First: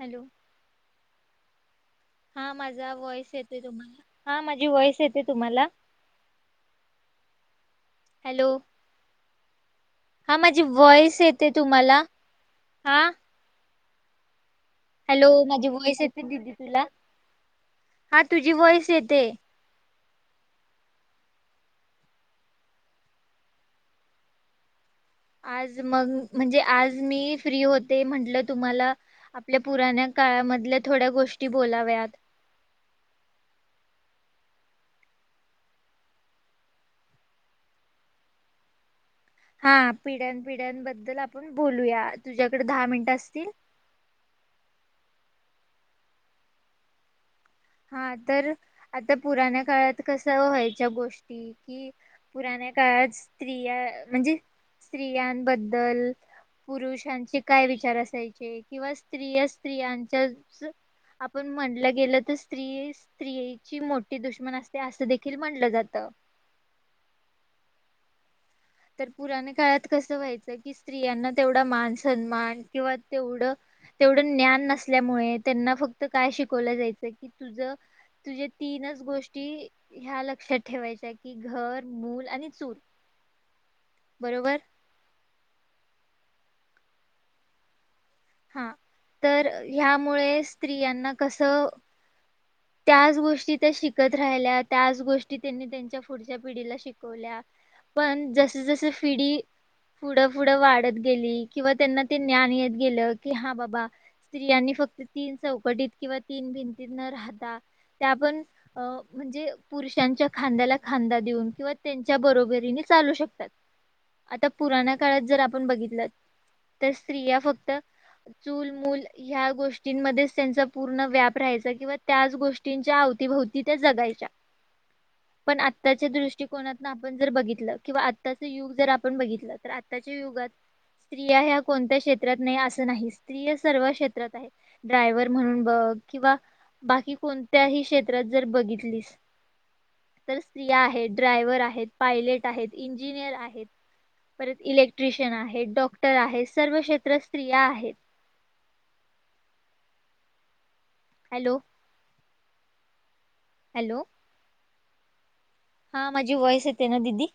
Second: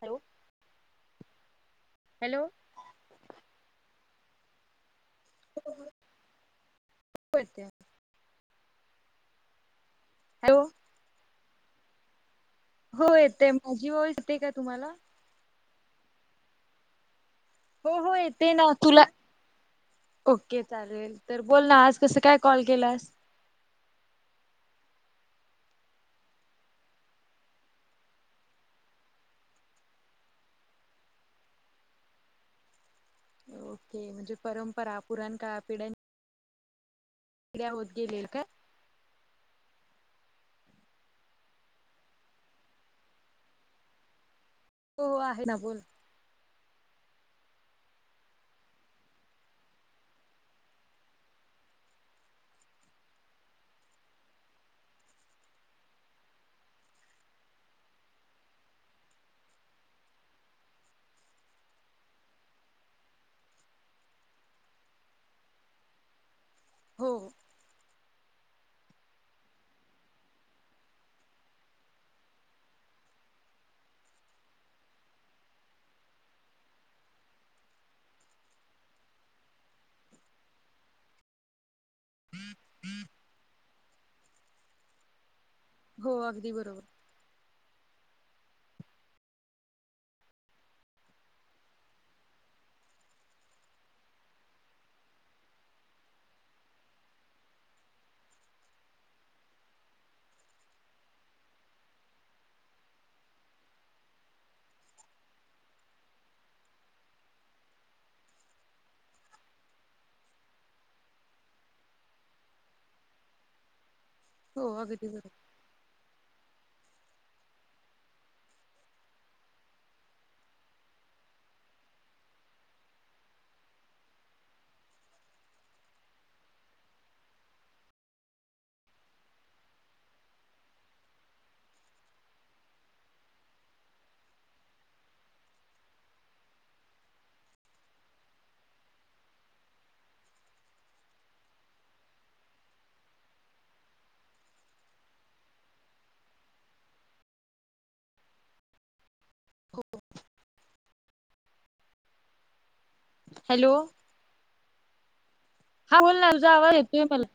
Hello hello हा माझा voice येतोय तुम्हाला? हा माझी वॉइस येत [unintelligible] हॅलो हा हॅलो माझी वॉइस येते तुम्हाला? हा हो येते, माझी वॉईस येते का तुम्हाला? हॅलो माझी वॉईस येते दिदी तुला? हो हो हा तुझी येते ना व्हॉइस तुला? येते. ओके चालेल तर बोल, आज कसं काय कॉल केलास? आज मग म्हणजे आज मी फ्री होते म्हंटलं तुम्हाला आपल्या पुराण्या काळामधल्या थोड्या गोष्टी बोलाव्यात. ओके म्हणजे परंपरा पुराणकाळ पिढ्यां पिढ्या होत गेले काय? हा पिढ्या पिढ्यांबद्दल आपण बोलूया तुझ्याकडे दहा मिनिट असतील, हो, आहे ना बोल. हां तर, आता पुराण्या काळांत कसं व्हायच्या गोष्टी की पुराण्या काळात स्त्रिया, म्हणजे स्त्रियांबद्दल पुरुषांचे काय विचार असायचे, किंवा स्त्रिया स्त्रियांच्याच आपण म्हणल गेल तस स्त्री, स्त्रियेची मोठी दुश्मन असते अस देखील म्हटल जात. हो. तर पुराने काळात कस व्हायच, की स्त्रियांना तेवढा मान सन्मान, किंवा तेवढ तेवढ ज्ञान नसल्यामुळे त्यांना फक्त काय शिकवल जायच की तुझ तुझ्या तीनच गोष्टी ह्या लक्षात ठेवायच्या की घर, मूल आणि चूल. बरोबर? हो अगदी बरोबर. हां, तर ह्यामुळे स्त्रियांना कस त्याच गोष्टी त्या शिकत राहिल्या, त्याच गोष्टी त्यांनी त्यांच्या पुढच्या पिढीला शिक, [unintelligible] पण जस जस पिढी पुढ पुढ वाढत गेली, किंवा त्यांना ते ज्ञान येत गेल, की हा बाबा स्त्रियांनी फक्त तीन चौकटीत किंवा तीन भिंतीत न राहता. त्या पण अं, म्हणजे पुरुषांच्या खांद्याला खांदा देऊन किंवा त्यांच्या बरोबरीने चालू शकतात. आता हो पुराणा अगदी काळात बरोबर जर आपण बघितल, तर स्त्रिया फक्त चूल, मूल ह्या गोष्टींमध्येच त्यांचा पूर्ण व्याप राहायचा किंवा त्याच गोष्टींच्या आवतीभवती त्या जगायच्या. [inaudible] पण आत्ताच्या दृष्टीकोनातन आपण जर बघितल किंवा आत्ताच युग जर आपण बघितल तर आत्ताच्या युगात स्त्रिया ह्या कोणत्या क्षेत्रात नाही आस नाहीस, स्त्रिया सर्व क्षेत्रात आहेत ड्रायव्हर म्हणून बघ किंवा बाकी कोणत्याही क्षेत्रात जर बघितलीस तर स्त्रिया आहेत, ड्रायव्हर आहेत, पायलेट आहेत, इंजिनियर आहेत. परत इलेक्ट्रिशन आहेत, डॉक्टर आहेत, सर्व क्षेत्रात स्त्रिया आहेत. हो हॅलो हॅलो हां हा बोल ना माझी तुझा व्हॉइस आवाज येते ना येतोय दिदी मला,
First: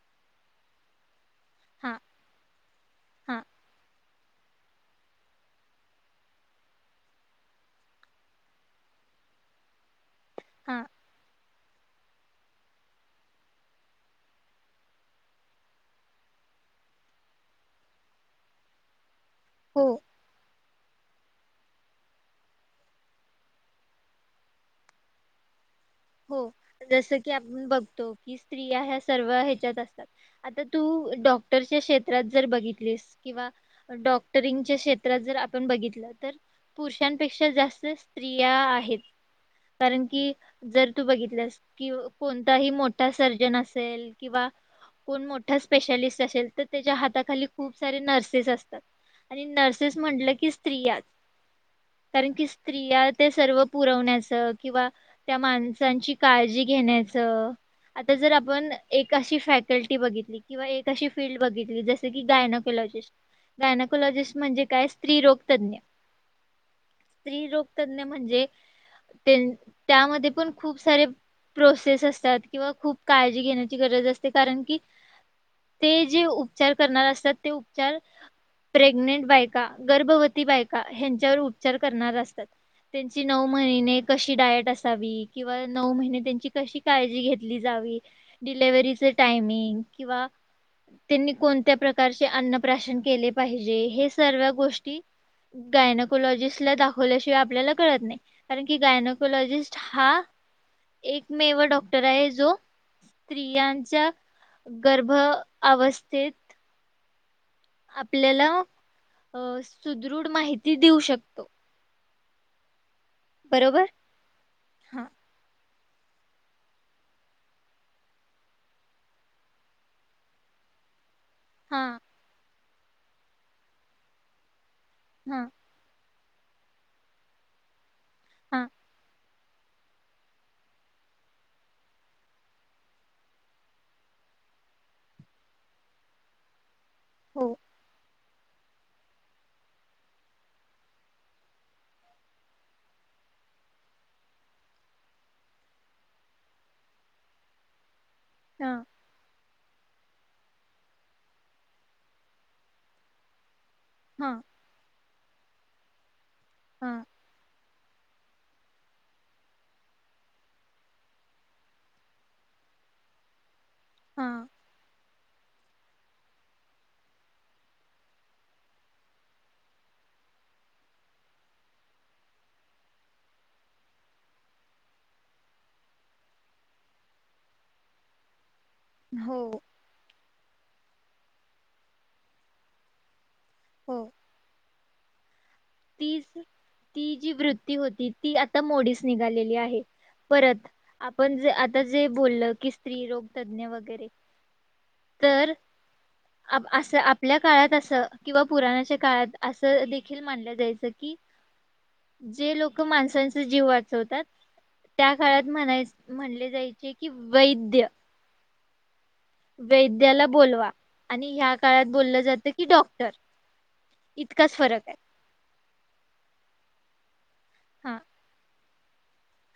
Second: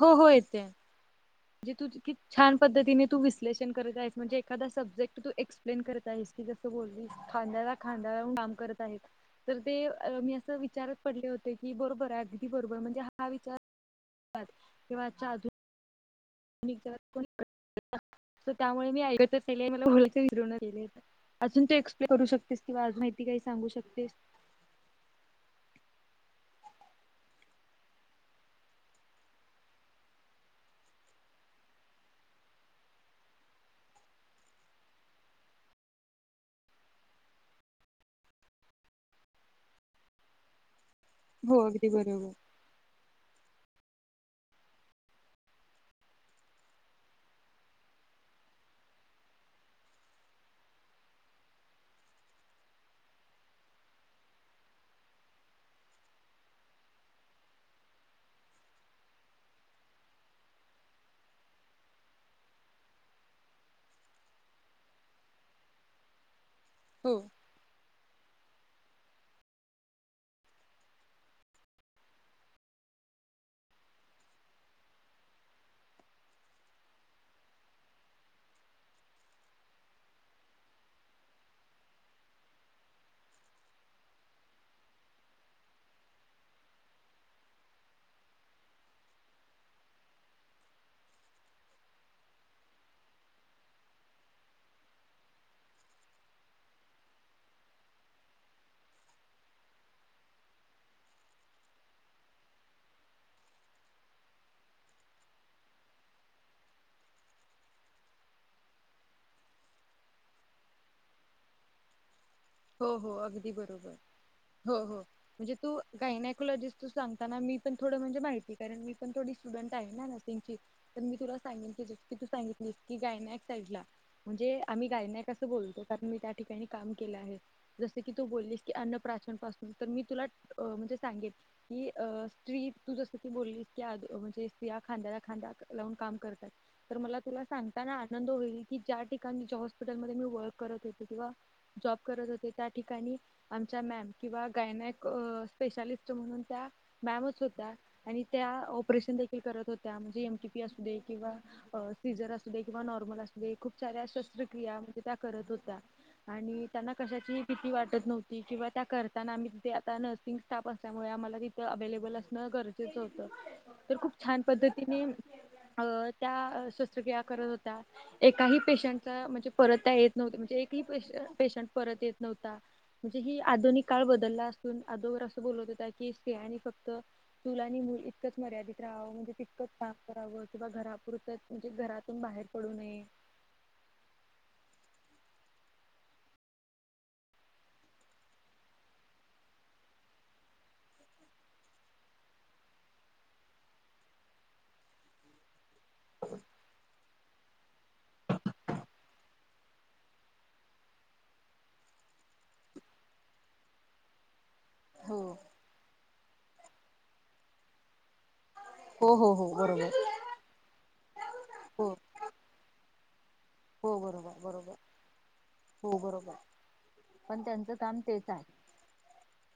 हो, हो येतोय. म्हणजे, तू हा कीती छान पद्धतीने तू हा विश्लेषण करत आहेस. म्हणजे एखादा सब्जेक्ट तू एक्सप्लेन करत आहेस की, जस बोललीस खांद्याला खांद्या लावून काम करत आहेत. तर ते मी अस हा विचारत पडले होते की, बरोबर आहे अगदी बरोबर म्हणजे हां विचार, किंवा आजच्या आधुनिक पद्ध [unintelligible] त्यामुळे मी हो [unintelligible] अजून ते एक्सप्लेन करू शकतेस किंवा अजून माहिती काही सांगू शकतेस? हो जस की आपण बघतो की स्त्रिया ह्या सर्व ह्याच्यात असतात. आता तू, डॉक्टरच्या क्षेत्रात जर बघितलीस किंवा डॉक्टरिंगच्या क्षेत्रात जर आपण बघितल तर पुरुषांपेक्षा जास्त स्त्रिया आहेत, कारण की जर तू बघितलस हो अगदी की बरोबर कोणताही मोठा सर्जन असेल किंवा कोण मोठा स्पेशालिस्ट असेल, तर त्याच्या हाताखाली खूप सारे नर्सेस असतात. आणि नर्सेस म्हंटल की स्त्रियाच. कारण की स्त्रिया ते सर्व पुरवण्याच किंवा त्या माणसांची काळजी घेण्याच. आता जर आपण, एक अशी फॅटल्टी बघितली, किंवा एक अशी फील्ड बघितली, जसं जसं की गायनाकोलॉजिस्ट, गायनाकोलॉजिस्ट म्हणजे काय स्त्रीरोग तज्ञ हो. स्त्री रोग तज्ञ म्हणजे, तेनं-त्यामध्ये पण खूप सारे प्रोसेस असतात, किंवा खूप काळजी घेण्याची गरज असते, कारण की ते जे उपचार करणार असत्यात ते उपचार प्रेग्नेंट बायका, गर्भवती बायका ह्यांच्यावर उपचार करणार असतात. त्यांची नऊ महिने कशी डायट अस आसावी, किंवा नऊ महिने त्यांची कशी काळजी घेतली जावी डिलेवरीच टायमिंग किंवा त्यांनी कोणत्या प्रकारचे अन्नप्राशन केले पाहिजे हे सर्व गोष्टी गायनाकोलॉजिस्ट ला दाखवल्याशिवाय आपल्याला कळत नाही, कारण की गायनाकोलॉजिस्ट हा, एकमेव डॉक्टर आहे जो स्त्रियांच्या, गर्भ अवस्थेत आपल्याला अ, सुदृढ माहिती देऊ शकतो. हो हो अगदी बरोबर, हो हो. हां म्हणजे तू गायनायकोलॉजिस्ट तू सांगताना मी पण थोडं म्हणजे माहिती करेण, मी पण थोडी स्टुडंट आहे ना त्यात तेंच की, तर मी तुला सांगिन की जी, हां की तू सांगितली की गायनॅक साईडला, म्हणजे आम्ही गायनॅक हां असं बोलतो कारण मी त्या ठिकाणी काम केलं आहे, जसं की तू बोललीस हां की अन्नप्राशन पासून तर मी तुला, अ म्हणजे सांगेन कि अ, स्त्री तू जसं की बोललीस की म्हणजे स्त्रिया खांद्याला खांदा लावून काम करतायेत. तर मला तुला हो सांगताना आनंद आनंद होईल की ज्या ठिकाणी हॉस्पिटल मी वर्क करत होते, किंवा जॉब करत होते त्या ठिकाणी, आमच्या मॅम, किंवा काय गायनॅक स्पेशालिस्ट म्हणून त्या मॅमच होत्या, आणि त्या हां ऑपरेशन थे ते करत होत्या, म्हणजे एमटीपी असू दे, किंवा सीझर असू दे, किंवा नॉर्मल असू दे, खूप साऱ्या हां शस्त्रक्रिया म्हणजे त्या करत होत्या, आणि त्यांना हां कशाची ही भिती वाटत नव्हती, किंवा त्या करताना आम्ही तिथे, आता नर्सिंग स्टाफ असल्यामुळे आम्हाला तिथं अवेलेबल असणं गरजेचं होतं, तर खूप छान हां पद्धतीने अ, त्या शस्त्रक्रिया करत होत्या. एकाही पेशंटचा म्हणजे परत त्या येत नव्हतं, म्हणजे एकही पेशंट परत येत नव्हता. म्हणजे ही आधुनिक काळ बदलला असून, अदोगर असं बोलत होत्या की स्त्रियानी फक्त चूल आणि मुल तितकंच मर्यादित राहावं, म्हणजे हो तितकंच काम करावं किंवा घरापुरतंच म्हणजे घरातून बाहेर पडू नये. हो. तीस, ती जी वृत्ती होती ती आता मोडीस निघालेली आहे. परत, आपण ज आता जे बोललं, की स्त्री रोग तज्ञ वगैरे तर आप-असं, आपल्या काळात असं, किंवा पुराणाच्या काळात असं देखील मानलं जायचं की, जे लोक माणसांचा जीव वाचवतात त्या हो काळात म्हणाय, म्हणले जायचे कि वैद्य. हो हो हो. बरोबर वैद्याला बोलवा, आणि ह्या काळात हो बोललं जातं कि डॉक्टर हो बरोबर इतकाच बरोबर फरक आहे. हो बरोबर, पण त्यांच हा काम तेच हाय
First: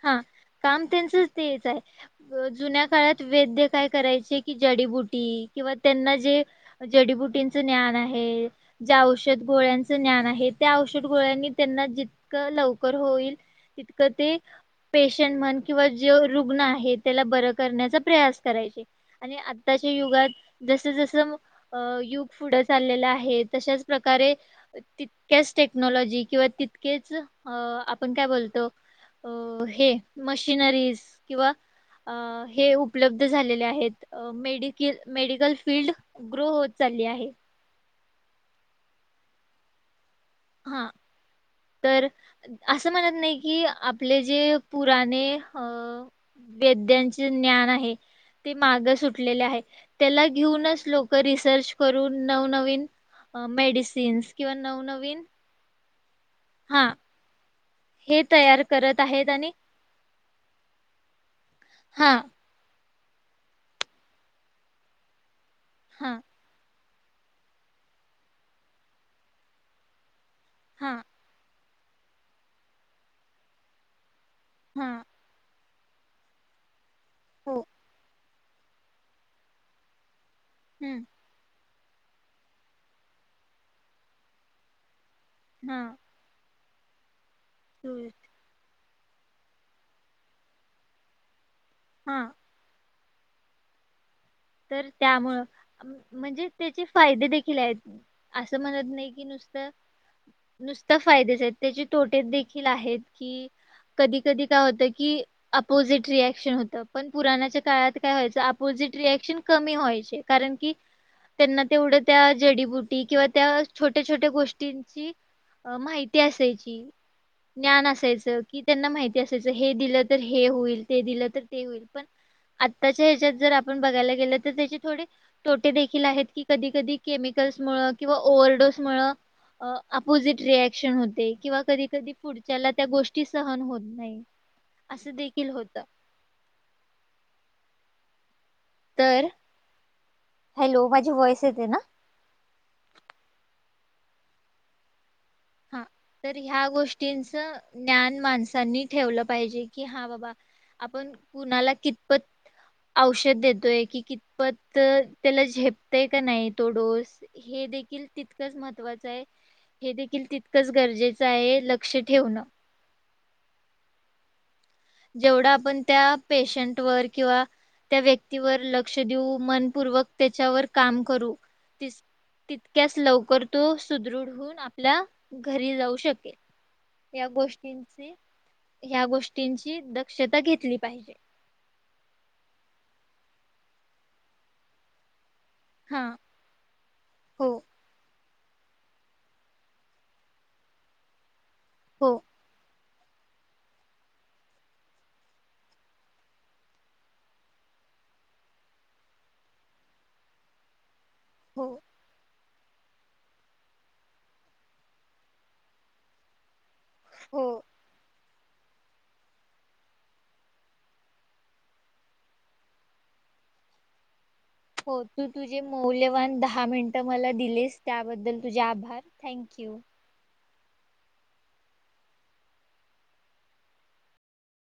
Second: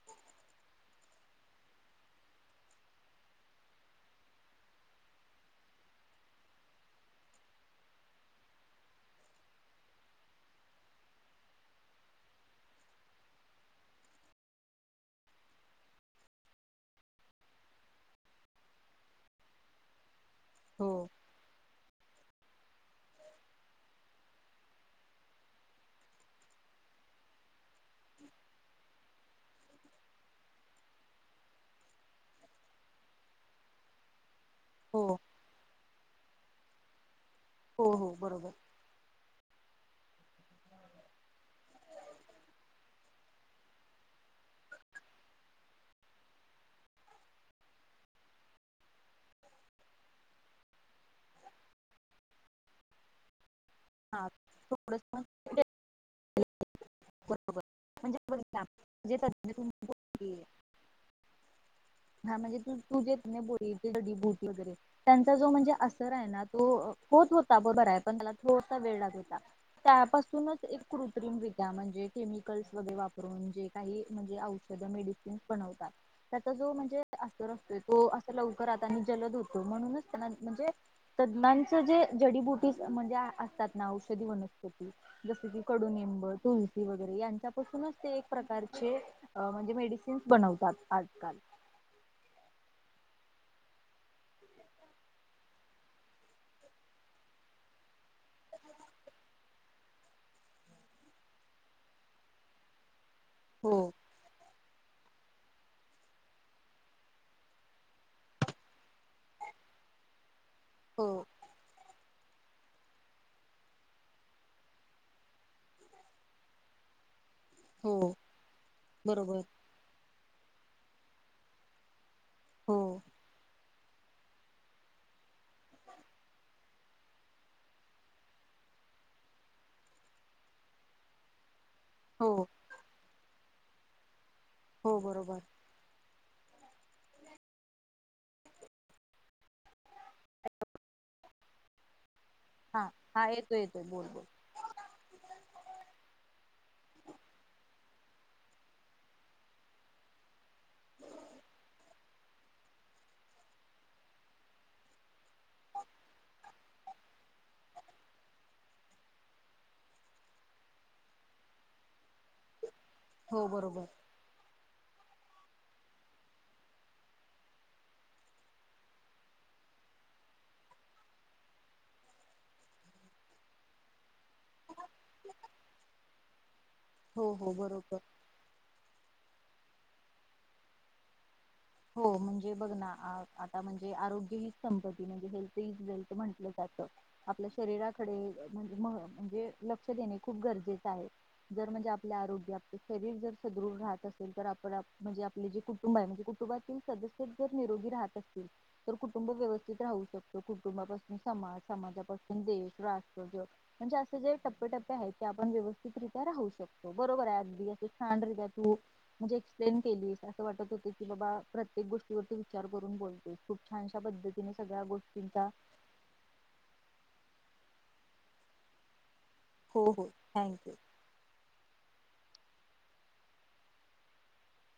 हा, काम त्येनचं तेच हाय अ जुन्या काळात वैद्य काय करायचे कि जडीबुटी किंवा त्यांना जे जडीबुटींचं ज्ञान आहे. ज्या औषध गोळ्यांचं ज्ञान आहे, त्या औषध गोळ्यांनी त्यांना जितकं लवकर होईल तितकं ते पेशंट म्हण किंवा जो रुग्ण आहे त्याला बरं करण्याचा प्रयास करायचे. आणि आत्ताच्या युगात हो जसं जसं अ युग पुढं चाललेलं आहे तशाच प्रकारे तितक्याच टेक्नॉलॉजी किंवा तितकेच आपण काय बोलतो अ हे मशिनरीज किंवा हे उपलब्ध झालेले आहेत. मेडिकील मेडिकल फिल्ड ग्रो होत चालली आहे हो हो बरोबर हां तर असं म्हणत नाही कि आपले जे पुराने अ वेद्यांचे ज्ञान आहे. ते माग सुटलेले आहे, त्येला घेऊनच लोकं रिसर्च करून नवनवीन अ हा मेडिसिन्स किंवा नवनवीन हा [unintelligible] हे तयार करत आहेत आणि [unintelligible] हा म्हणजे तू, तू जे तिने बोलीडी भूत वगैरे त्यांचा जो म्हणजे असर हा आहे ना तो होत होता बरोबर हाय पण त्याला थोडसा वेळ लागत होता त्यापासूनच एक हा कृत्रिम विक त्या म्हणजे केमिकल्स वगैरे वापरून, जे काही म्हणजे औषध हा मेडिसिन त्याचा जो म्हणजे अस हो असतो तो अस लवकर आता जलद होतो, म्हणूनच त्यांना म्हणजे हम्म. तज्ञांचं जे जडीबुटीस म्हणजे असतात ना औषधी वनस्पती जस की हा कडुनिंब तुळसी वगैरे यांच्यापासूनच तू- ते एक प्रकारचे म्हणजे मेडिसिन्स बनवतात आजकाल हां तर त्यामुळं म्हणजे त्याचे फायदे देखील आहेत असं म्हणत नाही कि नुसतं नुसतं फायदेच आहेत त्याचे तोटे देखील आहेत कि हो कधी कधी काय होतं की अपोजिट रिएक्शन होत, पण पुराणाच्या काळात काय व्हायचं अपोजिट रिए शीन कमी व्हायचे कारण की हो त्यांना तेवढं त्या जडीबुटी किंवा त्या छोट्या- छोट्या गोष्टींची अ माहिती असायची. ज्ञान हो असायचं, कि त्यांना माहिती बरोबर असायचं हे दिलं तर हे होईल ते दिलं तर ते होईल पण, हो आत्ताच्या ह्याच्यात जर आपण बघायला गेलं तर त्येची थोडी तोटे देखील आहेत की, कधी कधी केमिकल्स मुळं किंवा ओव्हरडोस मुळं अपोजिट रिऍक्शन होते किंवा कधी कधी हो पुढच्याला त्या गोष्टी सहन होत नाहीत हो असं बरोबर देखील होतं तर हॅलो माझी वॉइस येते ना. हा हा येतोय येतोय बोल बोल हा तर ह्या गोष्टींचं ज्ञान माणसांनी ठेवलं पाहिजे की हा बाबा आपण कुणाला कितपत औषध देतोय की कितपत त्याला झेपतय का नाही तो डोस हे देखील तितकंच महत्वाचं आहे हे देखी तितकंच गरजेचं आहे लक्ष ठेवणं. हो बरोबर जेवढा आपण त्या पेशंट वर किंवा त्या व्यक्तीवर लक्ष देऊ मनपूर्वक त्याच्यावर काम करू. तितक्याच लवकर तो सुदृढ होऊन आपल्या घरी जाऊ शकेल. या हो हो बरोबर गोष्टींची ह गोष्टींची दक्षता घेतली पाहिजे. हो म्हणजे बघ ना आता म्हणजे आरोग्य हीच संपत्ती म्हणजे हेल्थ तेच हा हेल्थ म्हंटलं जात. हो आपल्या शरीराकडे म्हणजे मग लक्ष देणे खूप गरजेचं आहे. जर म्हणजे हो आपल्या आरोग्या शरीर जर सदृढ राहत असेल तर आपण म्हणजे आपले जे कुटुंब आहे म्हणजे कुटुंबात तेच सदस्य जर निरोगी राहत असतील तर कुटुंब व्यवस्थित राहू शकतो कुटुंबापासून. समाज हो समाजापासून देश राष्ट्र म्हणजे असे जे टप्पे टप्पे आहेत ते आपण व्यवस्थितरित्या राहायचं. बरोबर आहे हो. अगदी अस छान रित्या तू म्हणजे एक्सप्लेन केलीस असं वाटत होत की बाबा प्रत्येक गोष्टीवरती विचार करून बोलतोय खूप छानशा पद्धती हो तू तुझे मौल्यवान दहा मिनटं मला दिलेस त्याबद्दल तुझे आभार थँक्यू. हो हो थँक्यू.